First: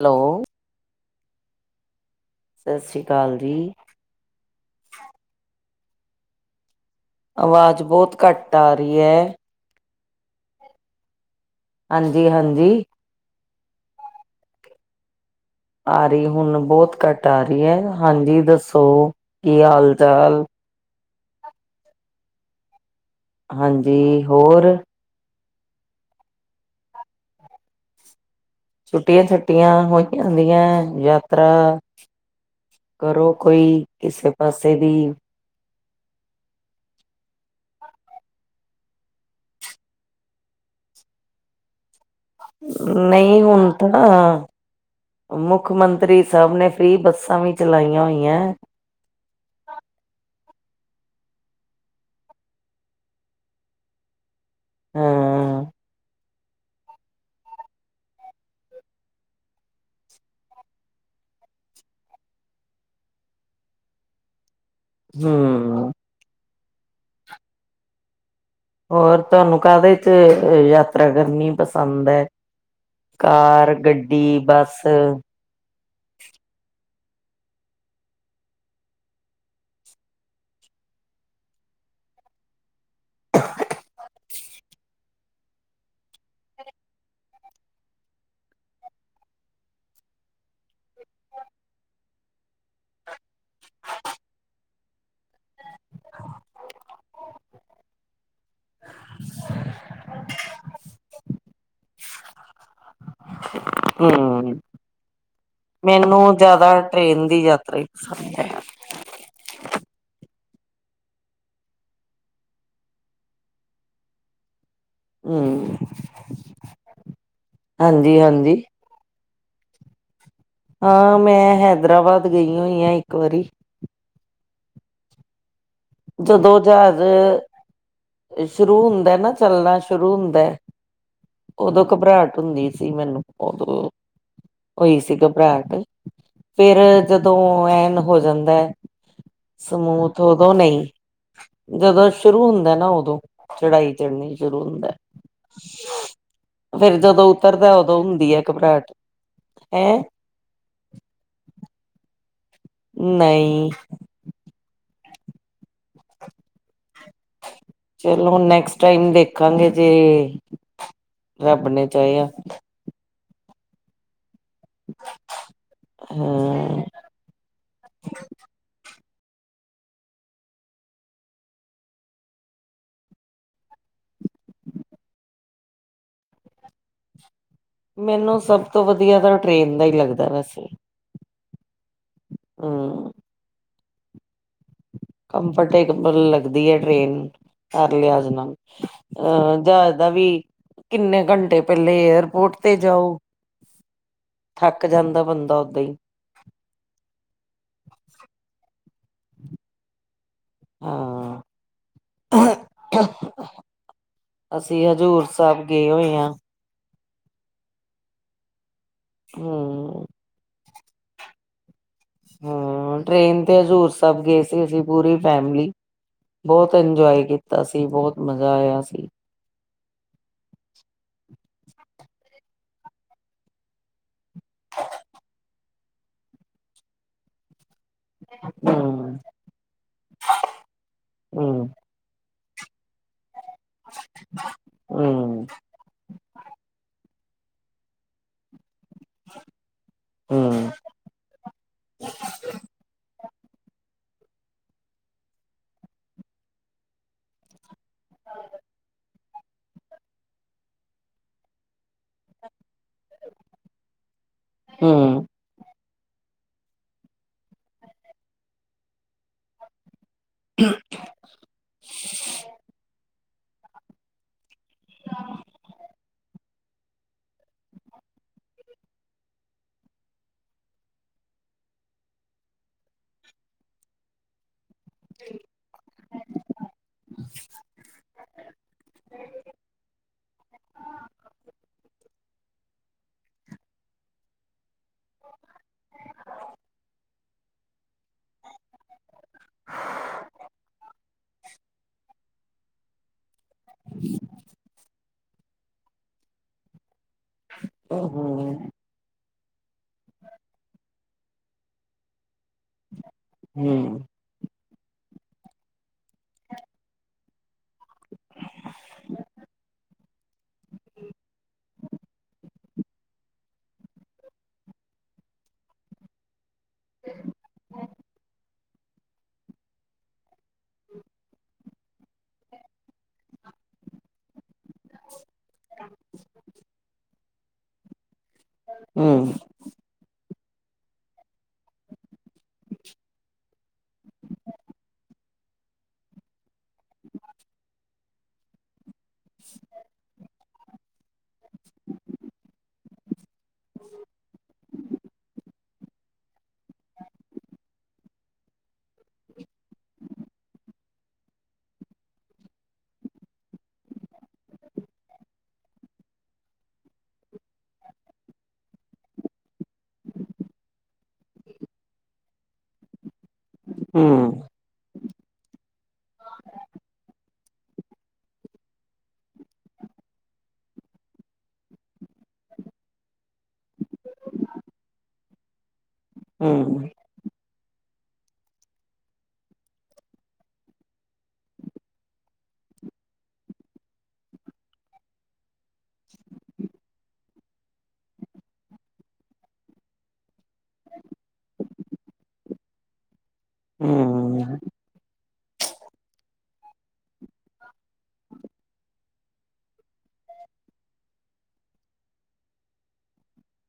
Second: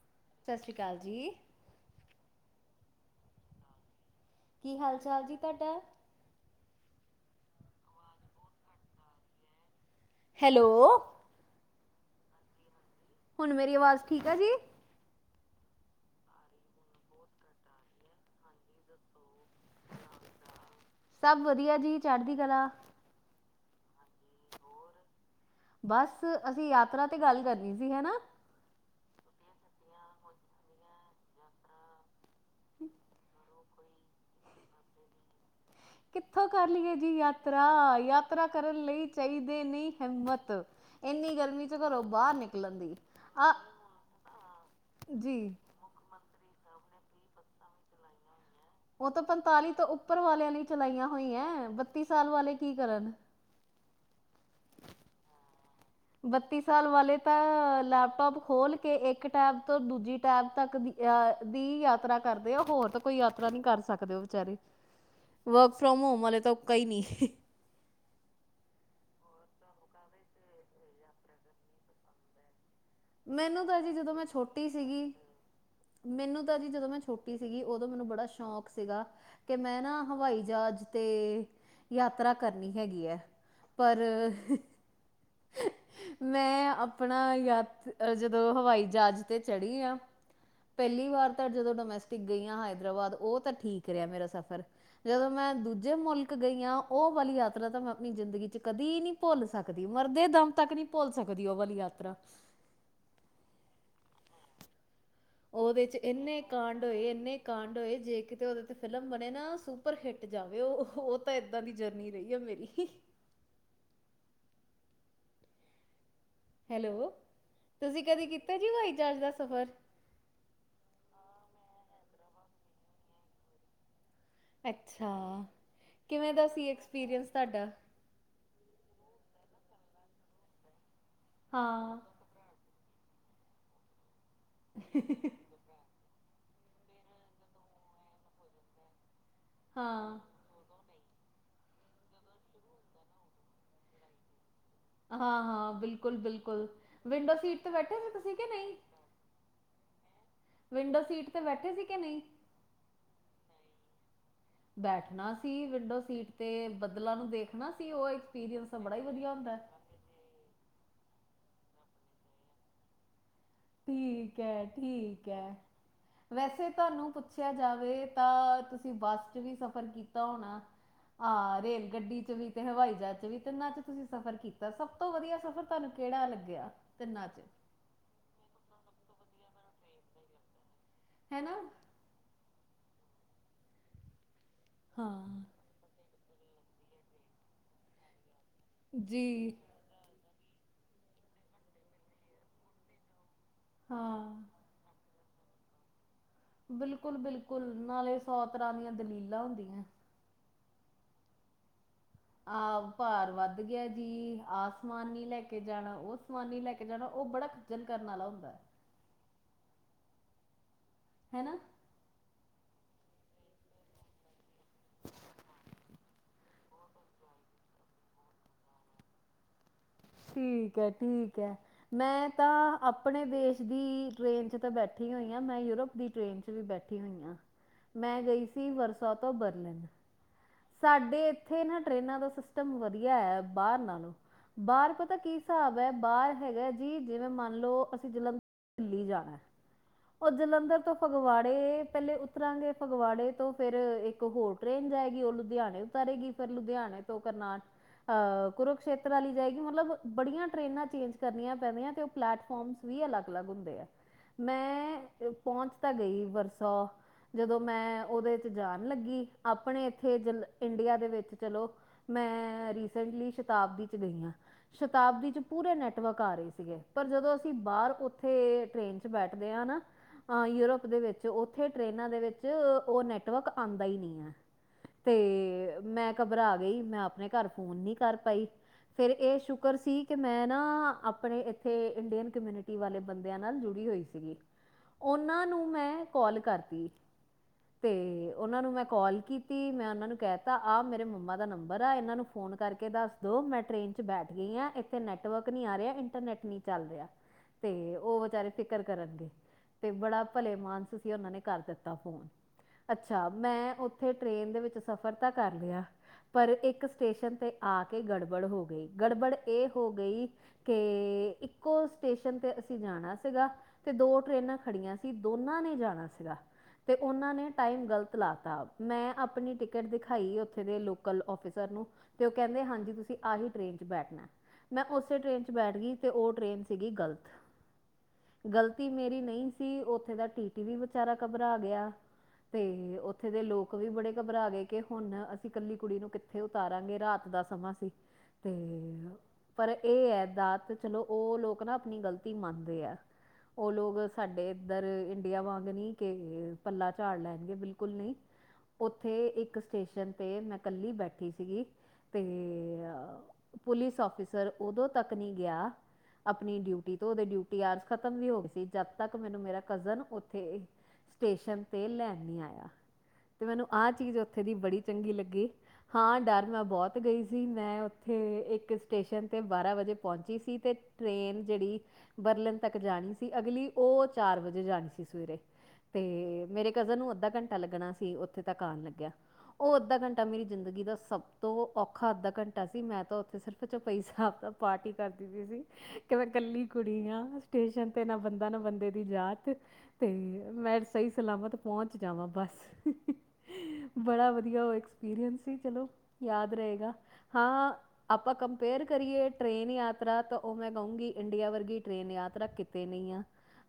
Hello. ਸਤਿ ਸ਼੍ਰੀ ਅਕਾਲ ਜੀ। ਸਤਿ ਸ਼੍ਰੀ ਅਕਾਲ ਜੀ। ਕੀ ਹਾਲ-ਚਾਲ ਜੀ ਤਾਡਾ? ਆਵਾਜ਼ ਬਹੁਤ ਘੱਟ ਆ ਰਹੀ ਹੈ। ਹੈਲੋ। ਹਾਂਜੀ-ਹਾਂਜੀ। ਹੁਨ ਮੇਰੀ ਆਵਾਜ਼ ਠੀਕ ਆ ਜੀ। ਆ ਰਹੀ ਹੁਣ ਬਹੁਤ ਘੱਟ ਆ ਰਹੀ ਹੈ। ਹਾਂਜੀ ਦੱਸੋ, ਕੀ ਹਾਲ- ਚਾਲ? ਸਬ ਵਦੀਆ ਜੀ, ਚਾੜਦੀ ਕਲਾ। ਹਾਂਜੀ ਹੋਰ? ਬਸ ਅਸੀਂ ਯਾਤਰਾ ਤੇ ਗੱਲ ਕਰਨੀ ਸੀ, ਹੈ ਨਾ। ਛੁੱਟੀਆਂ- ਛਾਤੀਆਂ ਹੋਈਆਂ ਹੁੰਦੀਆਂ ਯ। ਯਾਤਰਾ ਕਰੋ ਕੋਈ ਕਿਸੇ ਪਾਸੇ ਦੀ। ਕਿੱਥੋਂ ਕਰ ਲਈਏ ਜੀ ਯਾਤਰਾ, ਯਾਤਰਾ ਕਰਨ ਲਈ ਚਾਹੀਦੇ ਨੀ ਹਿੰਮਤ। ਐਨੀ ਗਰਮੀ। ਘਰੋ ਬਾਹਰ, ਨਿਕਲਣ ਦੀ ਨਹੀਂ ਆ ਹੁਣ ਤਾਂ ਨਾ ਜੀ ਮੁੱਖ ਮੰਤਰੀ। ਮੰਤਰੀ ਸਾਹਿਬ ਨੇ, ਫਰੀ ਬੱਸਾਂ ਵੀ ਚਲਾਈਆਂ ਹੋਈਆਂ ਐ। ਉਹ ਤਾਂ ਪੰਤਾਲੀ ਤੋਂ ਉੱਪਰ ਵਾਲਿਆਂ ਲਈ ਚਲਾਈਆਂ ਹੋਈ ਹੈ। ਬੱਤੀ ਸਾਲ ਵਾਲੇ ਕੀ ਕਰਨ। ਹਾਂ। ਬੱਤੀ ਸਾਲ ਵਾਲੇ ਤਾਂ ਲੈਪਟੋਪ ਖੋਲ ਕੇ ਇੱਕ ਟੈਬ ਤੋਂ ਦੂਜੀ ਟੈਬ ਤੱਕ ਦੀ, ਅ ਦੀ ਯਾਤਰਾ ਕਰਦੇ ਆ। ਹੋਰ ਤਾਂ ਕੋਈ ਯਾਤਰਾ ਨਹੀਂ ਕਰ ਸਕਦੇ ਉਹ ਵਿਚਚਾਰੇ। ਵਰਕ ਹੂੰ ਫ੍ਰੋਮ ਹੋਮ ਵਾਲਲੇ ਤਾਂ ਕਈ ਨਹੀਂ। ਹੋਰ ਤੁਹਾਨੂੰ ਕਾਹਦੇ ਚ ਯਾਤਰਾ ਕਰਨੀ ਪਸੰਦ ਹੈ? ਮੈਨੂੰ ਕਾਰ, ਤਾਂ ਜੀ ਜਦੋਂ ਮੈਂ ਗੱਡੀ, ਛੋਟੀ ਬੱਸ ਸੀਗੀ ਮੈਨੂੰ ਤਾਂ ਜੀ ਜਦੋਂ ਮੈਂ ਛੋਟੀ ਸੀਗੀ, ਉਦੋਂ ਮੈਨੂੰ ਬੜਾ ਸ਼ੌਕ ਸੀਗਾ। ਕਿ ਮੈਂ ਨਾ ਹਵਾਈ ਜਹਾਜ਼ ਤੇ, ਯਾਤਰਾ ਕਰਨੀ ਹੈਗੀ ਹੈ। ਪਰ ਮੈਂ ਆਪਣਾ ਯਾਤ ਜਦੋਂ ਹਵਾਈ ਜਹਾਜ਼ ਤੇ ਚੜੀ ਆ। ਪੈਲੀ ਵਾਰ ਤਾ ਜਦੋ ਡੋਮੈਸਟਿਕ ਗਈ ਆਂ ਹੈਦਰਾਬਾਦ, ਓ ਤਾ ਠੀਕ ਰੇਆ ਮੇਰਾ ਸਫ਼ਰ। ਜਦੋਂ ਮੈਂ ਦੂਜੇ ਮੁਲਕ ਗਈ ਹਾਂ, ਉਹ ਵਾਲੀ ਯਾਤਰਾ ਤਾਂ ਮੈਂ ਆਪਣੀ ਜ਼ਿੰਦਗੀ ਚ- ਕਦੀ ਨਹੀਂ ਭੁੱਲ ਸਕਦੀ। ਮਰਦੇ ਦਮ ਤੱਕ ਨਹੀਂ ਭੁੱਲ ਸਕਦੀ। ਉਹ ਵਾਲੀ ਯਾਤਰਾ। ਹੂੰ। ਉਹਦੇ ਚ ਮੈਨੂੰ ਇੰਨੇ ਜ਼ਿਆਦਾ ਕਾਂਡ ਹੋਏ, ਟ੍ਰੇਨ ਇੰਨੇ ਦੀ ਕਾਂਡ ਯਾਤਰਾ ਹੀ ਹੋਏ ਜੇ ਪਸੰਦ ਕਿਤੇ ਹੈ। ਉਹਦੇ ਤੇ ਫਿਲਮ ਬਣੇ ਨਾ ਸੁਪਰ ਹਿੱਟ ਜਾਵੇ ਉਹ। ਉਹ ਤਾਂ ਇੱਦਾਂ ਦੀ ਜਰਨੀ ਰਹੀ ਹੈ ਮੇਰੀ। ਹੂੰ। ਹੈਲੋ, ਤੁਸੀਂ ਹਾਂਜੀ ਕਦੇ ਕੀਤਾ ਹਾਂਜੀ ਜੀ ਹਵਾਈ ਜਹਾਜ਼ ਦਾ ਸਫ਼ਰ? ਹਾਂ ਮੈਂ ਹੈਦਰਾਬਾਦ ਗਈ ਹੋਈ ਹਾਂ, ਇੱਕ ਵਾਰੀ। ਅੱਛਾ, ਕਿਵੇਂ ਦਾ ਜਦੋਂ ਸੀ ਜਹਾਜ਼ ਐਕਸਪੀਰੀਅੰਸ ਤੁਹਾਡਾ। ਸ਼ੁਰੂ ਹੁੰਦਾ ਨਾ ਚੱਲਣਾ, ਸ਼ੁਰੂ ਹੁੰਦਾ ਉਦੋਂ ਹਾਂ, ਘਬਰਾਹਟ ਹੁੰਦੀ। ਸੀ ਮੈਨੂੰ, ਉਦੋਂ ਹੋਈ ਸੀ ਘਬਰਾਹਟ। ਫੇਰ ਜਦੋਂ ਐਨ ਹੋ ਜਾਂਦਾ ਹੈ, ਹਾਂ, ਸਮੂਥ ਉਦੋਂ ਨਹੀਂ। ਜਦੋਂ ਸ਼ੁਰੂ ਹੁੰਦਾ ਨਾ ਉਦੋਂ, ਚੜਾਈ ਚੜਨੀ ਸ਼ੁਰੂ ਹੁੰਦਾ। ਹਾਂ ਬਿਲਕੁਲ- ਬਿਲਕੁਲ ਫੇਰ ਜਦੋਂ ਵਿੰਡੋ ਸੀਟ ਤੇ ਉਤਰਦਾ ਬੈਠੇ ਉਦੋਂ ਸੀ ਹੁੰਦੀ ਤੁਸੀਂ ਹੈ ਕਿ ਨਹੀਂ? ਘਬਰਾਹਟ ਹੈਂ? ਵਿੰਡੋ ਸੀਟ ਤੇ ਬੈਠੇ ਸੀ ਕਿ ਨਹੀਂ? ਨਹੀਂ। ਬੈਠਣਾ ਸੀ ਵਿੰਡੋ ਸੀਟ ਤੇ, ਬਦਲਾਂ ਨੂੰ ਦੇਖ ਕਰਨਾ ਸੀ, ਉਹ ਐਕਸਪੀਰੀਅੰਸ ਤਾਂ ਬੜਾ ਹੀ ਵਧੀਆ ਹੁੰਦਾ। ਤੇ ਰੱਬ ਨੇ ਚਾਹਿਆ। ਠੀਕ ਹੈ- ਠੀਕ ਹੈ, ਵੈਸੇ ਹਾਂ ਤੁਹਾਨੂੰ ਪੁੱਛਿਆ ਜਾਵੇ ਤਾਂ ਤੁਸੀਂ ਬੱਸ ਚ ਵੀ ਸਫ਼ਰ ਕੀਤਾ ਹੋਣਾ। ਹਾਂ ਰੇਲ ਗੱਡੀ ਚ ਵੀ, ਤੇ ਹਵਾਈ ਜਹਾਜ਼ ਚ ਵੀ, ਤਿੰਨਾਂ ਚ ਤੁਸੀਂ ਸਫ਼ਰ ਕੀਤਾ ਸੀ। ਸਭ ਤੋਂ ਵਧੀਆ ਸਫ਼ਰ ਤੁਹਾਨੂੰ ਕਿਹੜਾ ਲੱਗਿਆ ਤਿੰਨਾਂ ਚੋ? ਮੈਨੂੰ ਸਭ ਤੋਂ ਵਧੀਆ ਤਾਂ ਟ੍ਰਰੇਨ ਦਾ ਹੀ ਲੱਗਦਾ ਵੈਸੇ। ਹੈ ਨਾ। ਹੂੰ। ਹਾਂ। ਕੰਫਰਟੇਬਲ ਲੱਗਦੀ ਹੈ ਟ੍ਰੇਨ, ਹਰ ਲਿਆਜ ਨਲ। ਜੀ ਅ ਜਾਦਾ ਵੀ ਕਿੰਨੇ ਘੰਟੇ ਪਹਿਲੇ ਏਅਰਪੋਰਟ ਤੇ ਜਾਓ। ਹਾਂ। ਥੱਕ ਜਾਂਦਾ ਬੰਦਾ ਓਦਾ ਹੀ। ਬਿਲਕੁਲ -ਬਿਲਕੁਲ ਨਾਲੇ ਸੌ ਤਰਾਂ ਦੀਆਂ ਦਲੀਲਾਂ ਹੁੰਦੀਆਂ। ਹਾਂ। ਆਹ ਭਾਰ ਵੱਧ ਗਿਆ ਜੀ। ਆ ਅਸੀਂ ਸਮਾਨ ਹਜ਼ੂਰ ਨੀ ਲੈ ਕੇ ਸਾਹਿਬ ਗਏ ਜਾਣਾ, ਹੋਏ ਉਹ ਹਾਂ ਸਮਾਨ ਨੀ ਲੈ ਕੇ। ਜਣਾ ਉਹ ਬੜਾ ਖੱਜਲ ਕਰਨ ਵਾਲਾ ਹੁੰਦਾ। ਹੂੰ। ਹੈ ਨਾ। ਹੂੰ, ਟ੍ਰੇਨ ਤੇ ਹਜ਼ੂਰ ਸਭ ਗਏ ਸੀ, ਅਸੀਂ ਪੂਰੀ ਫੈਮਿਲੀ। ਬਹੁਤ ਇੰਜੋਏ ਕੀਤਾ ਸੀ, ਬਹੁਤ ਮਜ਼ਾ ਆਇਆ ਸੀ। ਠੀਕ ਹੈ- ਠੀਕ ਹੈ ਮੈਂ ਤਾਂ ਆਪਣੇ ਦੇਸ਼ ਦੀ। ਟ੍ਰੇਨ ਚ ਤਾਂ ਬੈਠੀ ਹੋਈ ਹਾਂ, ਮੈਂ ਯੂਰਪ ਦੀ ਟ੍ਰੇਨ ਚ ਵੀ ਬੈਠੀ ਹੋਈ ਹਾਂ। ਮੈਂ ਗਈ ਸੀ ਹੂੰ, ਵਰਸਾ ਤੋਂ ਬਰਲਿਨ। ਸਾਡੇ ਇੱਥੇ ਨਾ ਟਰੇਨਾਂ ਦਾ ਸਿਸਟਮ ਵਧੀਆ ਹੈ। ਬਾਹਰ ਨਾਲੋਂ, ਬਾਹਰ ਪਤਾ ਕੀ ਹਿਸਾਬ ਹੈ, ਬਾਹਰ ਹੈਗਾ ਜੀ ਜਿਵੇਂ ਮੰਨਲਓ, ਅਸੀਂ ਜ ਦਿੱਲੀ ਜਾਣਾ। ਉਹ ਜਲੰਧਰ ਤੋਂ ਫਗਵਾੜੇ ਪਹਿਲੇ ਉਤਰਾਂਗੇ। ਫਗਵਾੜੇ ਤੋਂ ਫੇਰ ਇੱਕ ਹੋਰ ਟ੍ਰੇਨ ਜਾਏਗੀ। ਲੁਧਿਆਣੇ ਉਤਾਰੇਗੀ। ਫੇਰ ਲੁਧਿਆਣੇ ਤੋਂ ਕਰਨਾ ਅ ਕੁਰੂਕਸ਼ੇਤਰ ਵਾਲੀ ਜਾਏਗੀ ਮਤਲਬ ਬੜੀਆਂ ਟਰੇਨਾਂ ਚੇਂਜ ਕਰਨੀਆਂ ਪੈਂਦੀਆਂ ਤੇ ਉਹ ਪਲੈਟਫਾਰਮ ਵੀ ਅਲੱਗ- ਅਲੱਗ ਹੁੰਦੇ ਆ। ਮੈਂ ਪਹੁੰਚ ਤਾਂ ਗਈ ਵਰਸਾ। ਜਦੋਂ ਮੈਂ ਉਹਦੇ ਚ ਜਾਣ ਲੱਗੀ। ਆਪਣੇ ਇੱਥੇ ਜ- ਇੰਡੀਆ ਦੇ ਵਿੱਚ ਚਲੋ ਮੈਂ ਰੀਸੈਂਟਲੀ ਸ਼ਤਾਬਦੀ ਚ ਗਈ ਹਾਂ। ਸ਼ਤਾਬਦੀ ਚ ਪੂਰੇ ਨੈਟ- ਵਕ ਆ ਰਹੀ ਸੀਗੇ। ਪਰ ਜਦੋਂ ਅਸੀਂ ਬਾਹਰ ਉੱਥੇ ਟ੍ਰੇਨ ਚ ਬੈਠਦੇ ਹਾ ਨਾ। ਅ ਯੂਰਪ ਦੇ ਵਿੱਚ, ਉੱਥੇ ਟ੍ਰਰੇਨਾਂ ਦੇ ਵਿੱਚ ਉਹ ਨੈਟਵਰਕ ਆਉਂਦਾ ਹੀ ਨਹੀਂ ਹੈ। ਤੇ ਮੈਂ ਘਬਰਾ ਗਈ। ਮੈਂ ਆਪਣੇ ਘਰ ਫੋਨ ਨਹੀਂ ਕਰ ਪਾਈ। ਫੇਰ ਇਹ ਸ਼ੁਕਰ ਸੀ, ਕਿ ਮੈਂ ਨਾ ਆਪਣੇ ਇੱਥੇ ਇੰਡੀਅਨ ਕਮਿਊਨਿਟ ਵਾਲੇ ਬੰਦਿਆਂ ਨਾਲ ਜੁੜੀ ਹੋਈ ਸੀਗੀ, ਉਹਨਾਂ ਨੂੰ ਮੈਂ ਕਾਲ ਕਰਤੀ। ਤੇ ਉਹਨਾਂ ਨੂੰ ਮੈਂ ਕਾਲ ਕੀਤੀ, ਮੈਂ ਇਹਨਾ ਨੂੰ ਕਹਿ ਤਾ ਆਹ ਮੇਰੇ ਮੰਮਾ ਦਾ ਨੰਬਰ ਆ। ਇਹਨਾਂ ਨੂੰ ਫੋਨ ਕਰਕੇ ਦੱਸ ਦੋ, ਮੈਂ ਟ੍ਰੇਨ ਚ ਬੈਠ ਗਈ ਹਾਂ ਏ। ਨੈਟਵਰਕ ਨੀ ਆ ਰਿਹਾ। ਇੰਟਰਨੈਟ ਨੀ ਚੱਲ ਰਿਹਾ। ਤੇ ਉਹ ਵਿਚਾਰੇ ਫਿਕਰ ਕਰਨਗੇ। ਤੇ ਬੜਾ ਭਲੇ ਮਾਨਸ ਸੀ ਉਹਨਾਂ ਨੇ ਕਰ ਦਿੱਤਾ ਫੋਨ। ਅੱਛਾ ਮੈਂ ਉੱਥੇ ਟ੍ਰੇਨ ਦੇ ਵਿੱਚ ਸਫ਼ਰ ਤਾਂ ਕਰ ਲਿਆ। ਪਰ ਇੱਕ ਸਟੇਸ਼ਨ ਤੇ- ਆ ਕੇ ਗੜਬੜ ਹੋ ਗਈ। ਗੜਬੜ ਇਹ ਹੋ ਗਈ। ਕੇ ਇੱਕੋ ਸਟੇਸ਼ਨ ਤੇ ਅਸੀਂ ਜਾਣਾ ਸੀਗਾ। ਤੇ ਦੋ ਟਰੇਨਾਂ ਖੜੀਆਂ ਸੀ, ਦੋਨਾਂ ਨੇ ਜਾਣਾ ਸੀਗਾ। ਤੇ ਉਹਨਾਂ ਨੇਂ ਟਾਈਮ ਗ਼ਲਤ ਲਾ ਤਾ, ਮੈਂ ਆਪਣੀ ਟਿਕਟ ਦਿਖਾਈ ਉੱਥੇ ਦੇ ਲੋਕਲ ਆਫਿਸਰ ਨੂੰ ਤੇ ਉਹ ਕਹਿੰਦੇ ਹਾਂਜੀ, ਤੁਸੀਂ ਆਹੀ ਟ੍ਰੇਨ ਚ ਬੈਠਣਾ। ਮੈਂ ਉਸੇ ਟ੍ਰਰੇਨ ਚ ਬੈਠ ਗਈ ਤੇ ਓਹ ਟ੍ਰੇਨ ਸੀਗੀ ਗਲਤ। ਗਲਤੀ ਮੇਰੀ ਨਈਂ ਸੀ। ਉੱਥੇ ਦਾ ਟੀ ਟੀ ਵੀ ਵਿਚਾਰਾ ਘਬਰਾ ਗਿਆ। ਤੇ ਉੱਥੇ ਦੇ ਲੋਕ ਵੀ ਬੜੇ ਘਬਰਾ ਗਏ ਕਿ ਹੁਣ ਅਸੀਂ ਇਕੱਲੀ ਕੁੜੀ ਨੂੰ ਕਿੱਥੇ ਉਤਾਰਾਂਗੇ ਰਾਤ ਦਾ ਸਮਾਂ ਸੀ। ਤੇ ਪਰ ਇਹ ਹੈ ਦਾਤ ਚਲੋ ਉਹ ਲੋਕ ਨਾਂ ਆਪਣੀ ਗ਼ਲਤੀ ਮੰਨਦੇ ਆ ਉਹ ਲੋਕ ਸਾਡੇ ਇੱਧਰ ਇੰਡੀਆ ਵਾਂਗ ਨਹੀਂ ਕੇ ਪੱਲਾ ਝਾੜ ਲੈਣਗੇ ਬਿਲਕੁਲ ਨੀਂ ਉੱਥੇ ਇੱਕ ਸਟੇਸ਼ਨ ਤੇ ਮੈਂ ਕੱਲੀ ਬੈਠੀ ਸੀਗੀ। ਤੇ ਪੁਲਿਸ ਆਫਿਸਰ ਉਦੋਂ ਤੱਕ ਨਹੀਂ ਗਿਆ ਆਪਣੀ ਡਿਊਟੀ ਤੋਂ ਉਹਦੇ ਡਿਊਟੀ ਆਰਸ ਖ਼ਤਮ ਵੀ ਹੋ ਗਈ ਸੀ, ਜਦ ਤੱਕ ਮੈਨੂੰ ਮੇਰਾ ਕਜ਼ਨ ਉੱਥੇ ਸਟੇਸ਼ਨ ਤੇ ਲੈਣ ਨਈਂ ਆਇਆ ਤੇ ਮੈਨੂੰ ਆਹ ਚੀਜ਼ ਉੱਥੇ ਦੀ ਬੜੀ ਚੰਗੀ ਲੱਗੀ ਹਾਂ ਡਰ ਮੈਂ ਬੋਤ ਗਈ ਸੀ ਮੈਂ ਓਥੇ ਏਕ ਸਟੇਸ਼ਨ ਤੇ ਬਾਰਾ ਵਜੇ ਪੌਂਚੀ ਸੀ ਤੇ ਟ੍ਰੇਨ ਜਿਹੜੀ ਬਰਲਿਨ ਤੱਕ ਜਾਣੀ ਸੀ ਅਗਲੀ, ਉਹ ਚਾਰ ਵਜੇ ਜਾਣੀ ਸੀ ਸਵੇਰੇ। ਤੇ ਮੇਰੇ ਕਜ਼ਨ ਨੂੰ ਅੱਧਾ ਘੰਟਾ ਲੱਗਣਾ ਸੀ ਉੱਥੇ ਤੱਕ ਆਣ ਲੱਗਿਆ ਉਹ ਅੱਧਾ ਘੰਟਾ ਮੇਰੀ ਜ਼ਿੰਦਗੀ ਦਾ ਸਭ ਤੋਂ ਔਖਾ ਅੱਧਾ ਘੰਟਾ ਸੀ। ਮੈਂ ਤਾਂ ਉੱਥੇ ਸਿਰ ਜਪਈ ਸਾਬ ਦਾ ਪਾਠ ਈ ਕਰਦੀ ਪਈ ਸੀ। ਕਿ ਮੈਂ ਕੱਲੀ ਕੁੜੀ ਆ, ਸਟੇਸ਼ਨ ਤੇ ਨਾਂ ਬੰਦਾ, ਨਾਂ ਬੰਦੇ ਦੀ ਜਾਤ ਤੇ ਮੈਂ ਸਹੀ ਸਲਾਮਤ ਪਹੁੰਚ ਜਾਵਾਂ ਬਸ [unintelligible] ਬੜਾ ਵਧੀਆ ਉਹ ਐਕਸਪੀਰੀਅੰਸ ਸੀ ਚਲੋ, ਯਾਦ ਰਹੇਗਾ। ਹਾਂ ਆਪਾਂ ਕੰਪੇਅਰ ਕਰੀਏ ਟ੍ਰੇਨ ਯਾਤਰਾ ਤਾਂ ਉਹ ਮੈਂ ਕਹੂਗੀ ਇੰਡੀਆ ਵਰਗੀ ਟ੍ਰੇਨ ਯਾਤਰਾ ਕਿਤ ਤੇ ਨਈਂ ਆ।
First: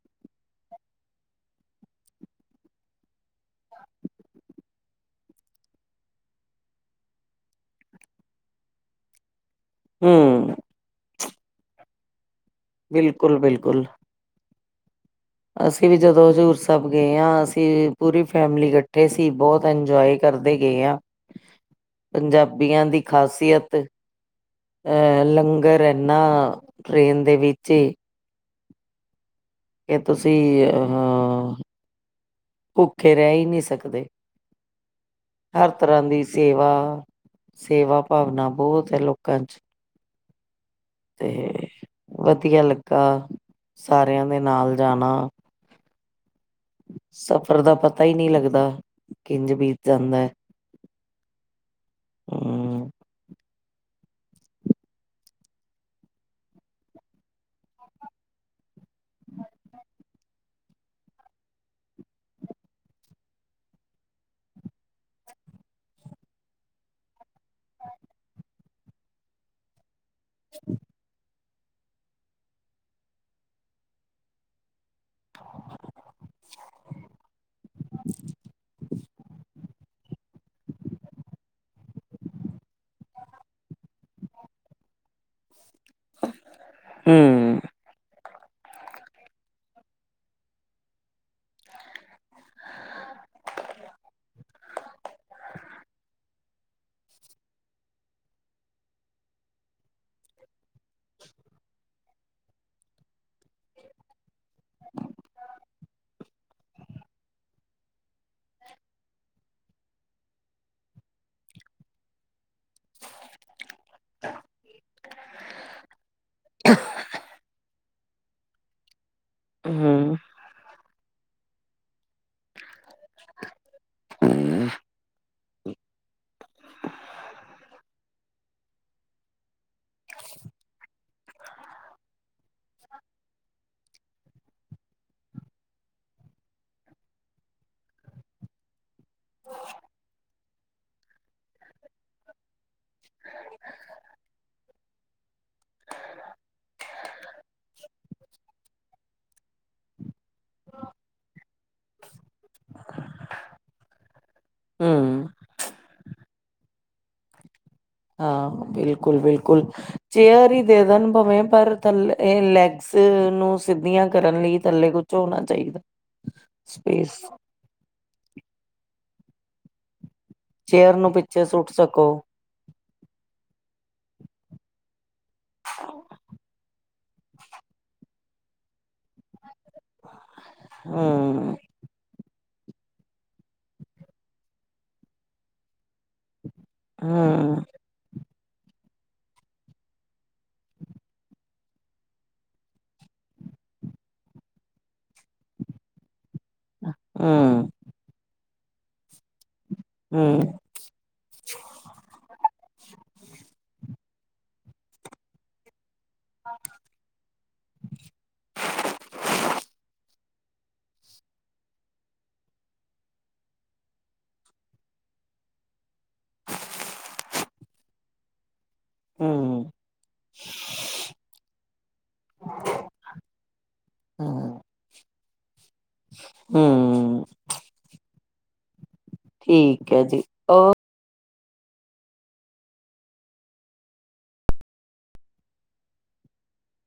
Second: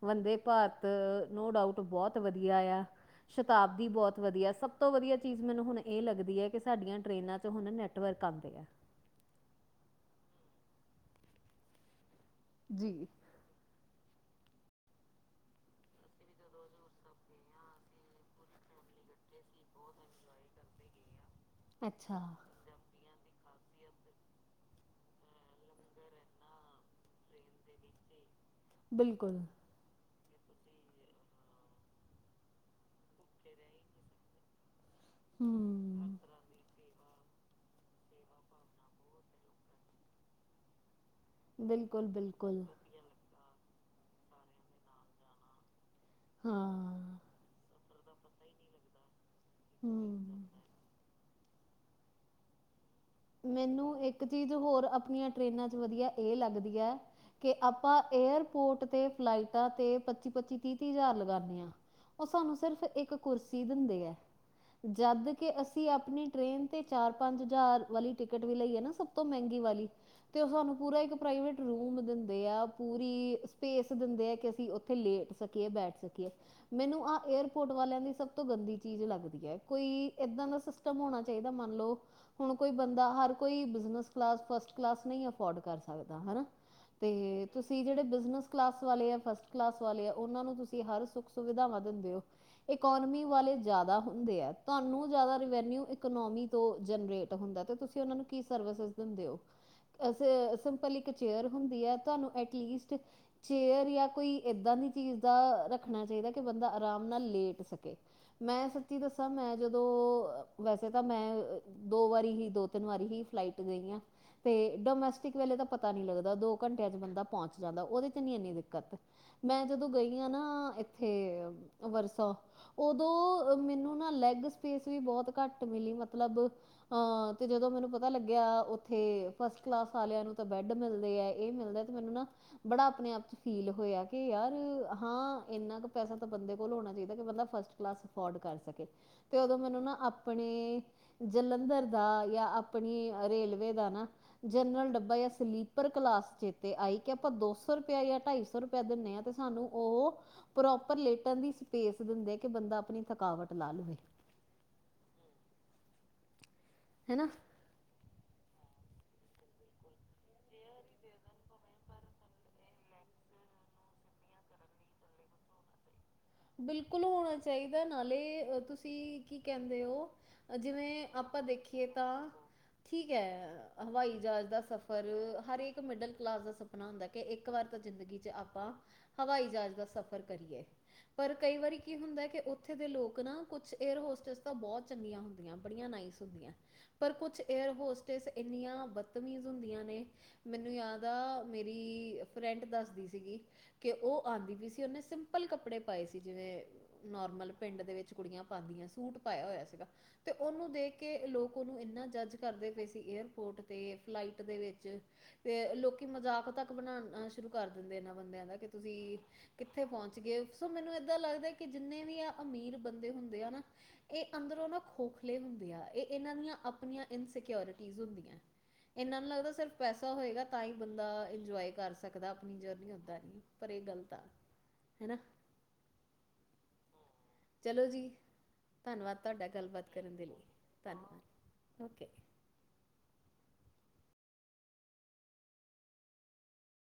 ਵੰਦੇ ਭਾਰਤ ਨੋ ਡਾਊਟ ਬਹੁਤ ਵਧੀਆ ਆ। ਸ਼ਤਾਬਦੀ ਬਹੁਤ ਵਧੀਆ। ਸਭ ਸਭ ਤੋਂ ਵਧੀਆ ਚੀਜ਼ ਮੈਨੂੰ ਹੁਣ ਇਹ ਲੱਗਦੀ ਐ ਕਿ ਸਾਡੀਆਂ ਟਰੇਨਾਂ ਚ ਹੁਣ ਨੈੱਟਵਰਕ ਆਉਂਦੇ ਆ ਹਂ ਬਿਲਕੁਲ, ਬਿਲਕੁਲ। [inaudible] ਅਸੀਂ ਵੀ ਜਦੋਂ ਹਜ਼ੂਰ ਸਾਹਿਬ ਗਏ ਹਾਂ, ਅਸੀਂ ਪੂਰੀ ਫੈਮਿਲੀ ਇਕੱਠੇ ਸੀ, ਬਹੁਤ ਇੰਜੋਏ ਕਰਦੇ ਗਏ ਆਂ [inaudible] ਪੰਜਾਬੀਆਂ ਦੀ ਖ਼ਾਸੀਅਤ ਅਹ ਲੰਗਰ ਇਨਾਂ ਟਰੇਨ ਦੇ ਵਿੱਚ ਈ ਬਿਲਕੁਲ ਕਿ ਤੁਸੀਂ ਅਹ ਭੁੱਖੇ ਰਹਿ ਈ ਨੀਂ ਸਕਦੇ। ਹਰ ਤਰ੍ਹਾਂ ਹਮ, ਦੀ ਸੇਵਾ, ਸੇਵਾ ਭਾਵਨਾ ਬਹੁਤ ਏ ਲੋਕਾਂ ਚ। ਤੇ ਬਿਲਕੁਲ ਅ ਵਧੀਆ ਬਿਲਕੁਲ ਲੱਗਾ। ਸਾਰਿਆਂ ਦੇ ਨਾਲ ਜਾਣਾ। ਹਾਂ। ਸਫ਼ਰ ਦਾ ਪਤਾ ਈ ਨਹੀਂ ਲੱਗਦਾ, ਕਿੰਜ ਬੀਤ ਜਾਂਦਾ ਐ। ਹੂੰ ਹਮ ਮੈਨੂੰ ਇੱਕ ਚੀਜ਼ ਹੋਰ ਆਪਣੀਆਂ ਟ੍ਰਰੇਨਾਂ ਚ ਵਧੀਆ ਇਹ ਲੱਗਦੀ ਆ ਕੇ ਆਪਾਂ ਏਅਰਪੋਰਟ ਤੇ, ਫਲਾਈਟਾਂ ਤੇ, ਪੱਚੀ-ਪੱਚੀ, ਤੀਹ-ਤੀਹ ਹਜ਼ਾਰ ਲਗਾਨੇਂ ਆਂ। ਉਹ ਸਾਨੂੰ ਸਿਰਫ਼ ਇੱਕ ਕੁਰਸੀ ਦਿੰਦੇ ਐ। ਜਦ ਕਿ ਅਸੀਂ ਆਪਣੀ ਟ੍ਰੇਨ ਤੇ ਚਾਰ-ਪੰਜ ਹਜ਼ਾਰ ਵਾਲੀ ਟਿਕਟ ਵੀ ਲਈ ਐ ਨਾਂ, ਸਭ ਤੋਂ ਮਹਿੰਗੀ ਵਾਲੀ ਤੇ ਉਹ ਸਾਨੂੰ ਪੂਰਾ ਇੱਕ ਪ੍ਰਾਈਵੇਟ ਰੂਮ ਦਿੰਦੇ ਆ। ਪੂਰੀ ਅ ਸਪੇਸ ਦਿੰਦੇ ਆ ਕਿ ਅਸੀਂ ਉੱਥੇ ਲੇਟ ਸਕੀਏ, ਬੈਠ ਸਕੀਏ। ਮੈਨੂੰ ਆਹ ਏਅਰਪੋਰਟ ਵਾਲਿਆਂ ਦੀ ਸਭ ਤੋਂ ਗੰਦੀ ਚੀਜ਼ ਲੱਗਦੀ ਏ। ਕੋਈ ਏਦਾਂ ਦਾ ਸਿਸਟਮ ਹੋਣਾ ਚਾਹੀਦਾ। ਮੰਨ ਲਓ! ਹੁਣ ਕੋਈ ਬੰਦਾ ਹਰ ਕੋਈ ਬਿਜਨਸ ਕਲਾਸ, ਫਸਟ ਕਲਾਸ ਨਹੀਂ ਅਫੋਰਡ ਕਰ ਸਕ ਸਕਦਾ ਹਨਾਂ, ਤੇ ਹਮ ਤੁਸੀਂ ਜਿਹੜੇ ਬਿਜਨਸ ਕਲਾਸ ਵਾਲੇ ਆ, ਫਸਟ ਕਲਾਸ ਵਾਲੇ ਆ, ਉਹਨਾਂ ਨੂੰ ਤੁਸੀਂ ਹਰ ਸੁੱਖ ਸੁਵਿਧਾਵਾਂ ਦਿੰਦੇ ਹੋ। ਇਕੋਨਮੀ ਵਾਲੇ ਜ਼ਿਆਦਾ ਹੁੰਦੇ ਹੈ ਤੁਹਾਨੂੰ ਜ਼ਿਆਦਾ ਰਵੈਨਿਊ ਇਕੋਨੋਮੀ ਤੋਂ ਜਨਰੇਟ। ਹੁੰਦਾ ਤੇ ਤੁਸੀਂ ਉਹਨਾ ਨੂੰ ਕੀ ਸਰਵਿਸ ਦਿੰਦੇ ਹੋ। ਵੈਸੇ ਸਿੰਪਲ ਇੱਕ ਚੇਅਰ ਹੁੰਦੀ ਆ। ਤੁਹਾਨੂੰ ਐਟਲੀਸਟ ਚੇਅਰ ਜਾਂ ਕੋਈ ਏਦਾਂ ਦੀ ਚੀਜ਼ ਦਾ ਰੱਖਣਾ ਚਾਹੀਦਾ ਕਿ ਬੰਦਾ ਆਰਾਮ ਨਾਲ ਲੇਟ ਸਕੇ। ਮੈਂ ਸੱਚੀ ਦੱਸਾਂ ਮੈਂ ਜਦੋਂ ਵੈਸੇ ਤਾਂ ਮੈਂ। ਦੋ ਵਾਰੀ ਹੀ, ਦੋ ਤਿੰਨ ਵਾਰੀ ਹੀ। ਫਲਾਈਟ ਲਈਆਂ ਤੇ ਡੋਮੈਸਟਿਕ ਵੇਲੇ ਤਾਂ ਪਤਾ ਨੀ ਲੱਗਦਾ ਦੋ ਘੰਟਿਆਂ ਚ ਬੰਦਾ ਪਹੁੰਚ। ਜ਼ਿਆਦਾ ਉਹਦੇ ਚ ਨੀ ਇੰਨੀ ਦਿੱਕਤ। ਮੈਂ ਜਦੋਂ ਹਮ ਗਈ ਆ ਨਾ ਇੱਥੇ ਵਰਸਾ। ਉਦੋਂ ਮੈਨੂੰ ਨਾ ਲੈਗ ਸਪੇਸ ਵੀ ਬਹੁਤ ਘੱਟ ਮਿਲੀ। ਮਤਲਬ ਹਾਂ ਤੇ ਜਦੋਂ ਮੈਨੂੰ ਪਤਾ ਲੱਗਿਆ ਉੱਥੇ ਫਸਟ ਕਲਾਸ ਵਾਲਿਆਂ ਨੂੰ ਤਾਂ ਬੈਡ ਮਿਲਦੇ ਹੈ। ਇਹ ਮਿਲਦਾ ਤੇ ਮੈਨੂੰ ਨਾ। ਬੜਾ ਆਪਣੇ ਆਪ 'ਚ ਫੀਲ ਹੋਇਆ। ਕਿ ਯਾਰ ਹਾਂ! ਇੰਨਾ ਕੁ ਪੈਸਾ ਤਾਂ ਬੰਦੇ ਕੋਲ ਹੋਣਾ ਚਾਹੀਦਾ। ਕਿ, ਬੰਦਾ ਫਸਟ ਕਲਾਸ ਅਫੋਰਡ ਕਰ ਸਕੇ। ਤੇ ਉਦੋਂ ਮੈਨੂੰ ਨਾ ਆਪਣੇ ਜਲਣ ਜਿਧਰ ਦਾ ਜਾਂ, ਆਪਣੀ ਰੇਲਵੇ ਦਾ ਨਾ। ਜਨਰਲ ਡੱਬਾ ਯਾ ਸਲੀਪਰ ਕਲਾਸ ਚੇਤੇ ਆਈ ਕਿ ਆਪਾਂ ਦੋ ਸੋ ਰੁਪਇਆ ਜਾਂ ਢਾਈ ਸੋ ਰੁਪਇਆ। ਪੈ ਦਿੰਦੇ ਆ ਤੇ ਸਾਨੂੰ ਉਹ। ਪ੍ਰੋਪਰ ਲੇਟਣ ਦੀ ਸਪੇਸ ਦਿੰਦੇ ਕਿ! ਬੰਦਾ ਆਪਣੀ ਥਕਾਵਟ ਲਾ ਲਵੇ। ਹੂੰ! ਹੈ ਨਾ। ਹਾਂ ਬਿਲਕੁਲ, ਬਿਲਕੁਲ। ਚੇਅਰ ਹੀ ਦੇ ਦੇਣ ਭਾਵੇ। ਪਰ, ਥੱਲੇ ਅ ਲੈਗਸ ਨੂੰ ਸਿੱਧੀਆਂ ਕਰਨ ਲਈ ਥੱਲੇ ਕੁਝ। ਹੋਣਾ ਚਾਹੀਦਾ। ਬਿਲਕੁਲ ਸਪੇਸ ਹੋਣਾ ਚਾਹੀਦਾ ਨਾਲੇ ਤੁਸੀਂ ਕੀ ਕਹਿੰਦੇ ਹੋ? ਚੇਅਰ ਜਿਵੇਂ ਨੂੰ ਆਪਾਂ ਪਿੱਛੇ ਸੁੱਟ ਦੇਖੀਏ ਸਕੋ ਤਾਂ ਠੀਕ ਹੈ ਹਵਾਈ ਜਹਾਜ਼ ਦਾ ਸਫ਼ਰ। ਪਰ! ਹਰ ਇੱਕ ਮਿਡਲ ਕਲਾਸ ਦਾ ਸਪਨਾ ਹੁੰਦਾ। ਕੇ, ਕਿ! ਇੱਕ ਵਾਰ ਤਾਂ ਜ਼ਿੰਦਗੀ 'ਚ ਆਪਾਂ ਹਵਾਈ- ਜਹਾਜ਼ ਦਾ ਸਫ਼ਰ ਕਰੀਏ। ਹੂੰ! ਪਰ ਕਈ ਵਾਰੀ ਕੀ ਹੁੰਦਾ ਏ। ਕਿ, ਉੱਥੇ ਦੇ ਲੋਕ ਨਾ ਕੁਛ ਏਅਰ ਹੋਸਟਸ ਤਾਂ ਬਹੁਤ ਚੰਗੀਆਂ ਹੁੰਦੀਆਂ। ਬੜੀਆਂ ਨਾਈਸ ਹੁੰਦੀਆਂ ਪਰ ਕੁਛ ਹਮ ਏਅਰ ਹੋਸਟ ਇੰਨੀਆਂ ਬਦਤਮੀਜ਼ ਹੁੰਦੀਆਂ ਨੇ। ਮੈਨੂੰ ਯਾਦ ਆ ਮੇਰੀ ਫਰੈਂਡ ਦੱਸਦੀ ਸੀਗੀ। ਕਿ ਉਹ ਆਉਂਦੀ ਪਈ ਸੀ। ਉਹਨੇ ਸਿੰਪਲ ਕੱਪੜੇ ਪਾਏ ਸੀ ਜਿਵੇਂ ਨੋਰਮਲ ਹਮ ਪਿੰਡ ਦੇ ਵਿੱਚ ਕੁੜੀਆਂ ਪਾਉਂਦੀਆਂ ਸੂਟ ਪਾਇਆ ਹੋਇਆ ਸੀਗਾ। ਤੇ, ਹਮ ਉਹਨੂੰ ਦੇਖ ਕਿ ਲੋਕ ਉਹਨੂੰ ਇੰਨਾ ਜੱਜ ਕਰਦੇ ਪਏ ਸੀ ਏਅਰਪੋਰਟ ਤੇ ਫਲਾਈਟ ਦੇ ਵਿੱਚ। ਫਿਰ ਲੋਕੀ। ਕਿ! ਮਜ਼ਾਕ ਤੱਕ ਬਣਾਣਾ ਆ ਸ਼ੁਰੂ ਕਰ ਦਿੰਦੇ, ਇਹਨਾਂ ਬੰਦਿਆਂ ਦਾ ਕਿ! ਤੁਸੀਂ ਕਿੱਥੇ ਪਹੁੰਚ ਗਏ? ਸੋ ਮੈਨੂੰ ਏਦਾਂ ਲੱਗਦਾ ਕਿ ਜਿੰਨੇ ਵੀ ਆ ਅਮੀਰ ਬੰਦੇ ਹੁੰਦੇ ਆ ਨਾ। ਇਹ ਅੰਦਰੋਂ ਨਾ ਖੋਖਲੇ ਹੁੰਦੇ ਆ ਇਹ ਇਹਨਾਂ ਦੀਆਂ ਆਪਣੀਆਂ ਇਨਸਿਕਿਓਰਿਟੀਜ਼ ਹੁੰਦੀਆਂ। ਇਹਨਾ ਨੂੰ ਲੱਗਦਾ ਹਮ ਸਿਰਫ। ਪੈਸਾ ਹੋਏਗਾ ਤਾਂ ਹੀ ਬੰਦਾ ਇੰਜੋਏ ਕਰ ਸਕਦਾ ਆਪਣੀ ਜਰਨੀ ਓਦਾਂ ਨਹੀਂ ਪਰ ਇਹ ਗਲਤ ਆ। ਹੈਨਾ। ਹੂੰ! ਚਲੋ ਜੀ, ਧੰਨਵਾਦ। ਤੁਹਾਡਾ ਗੱਲਬਾਤ ਠੀਕ ਹੈ ਕਰਨ ਜੀ, ਦੇ ਲਈ ਉਕੇ। ਧੰਨਵਾਦ, ਓਕੇ।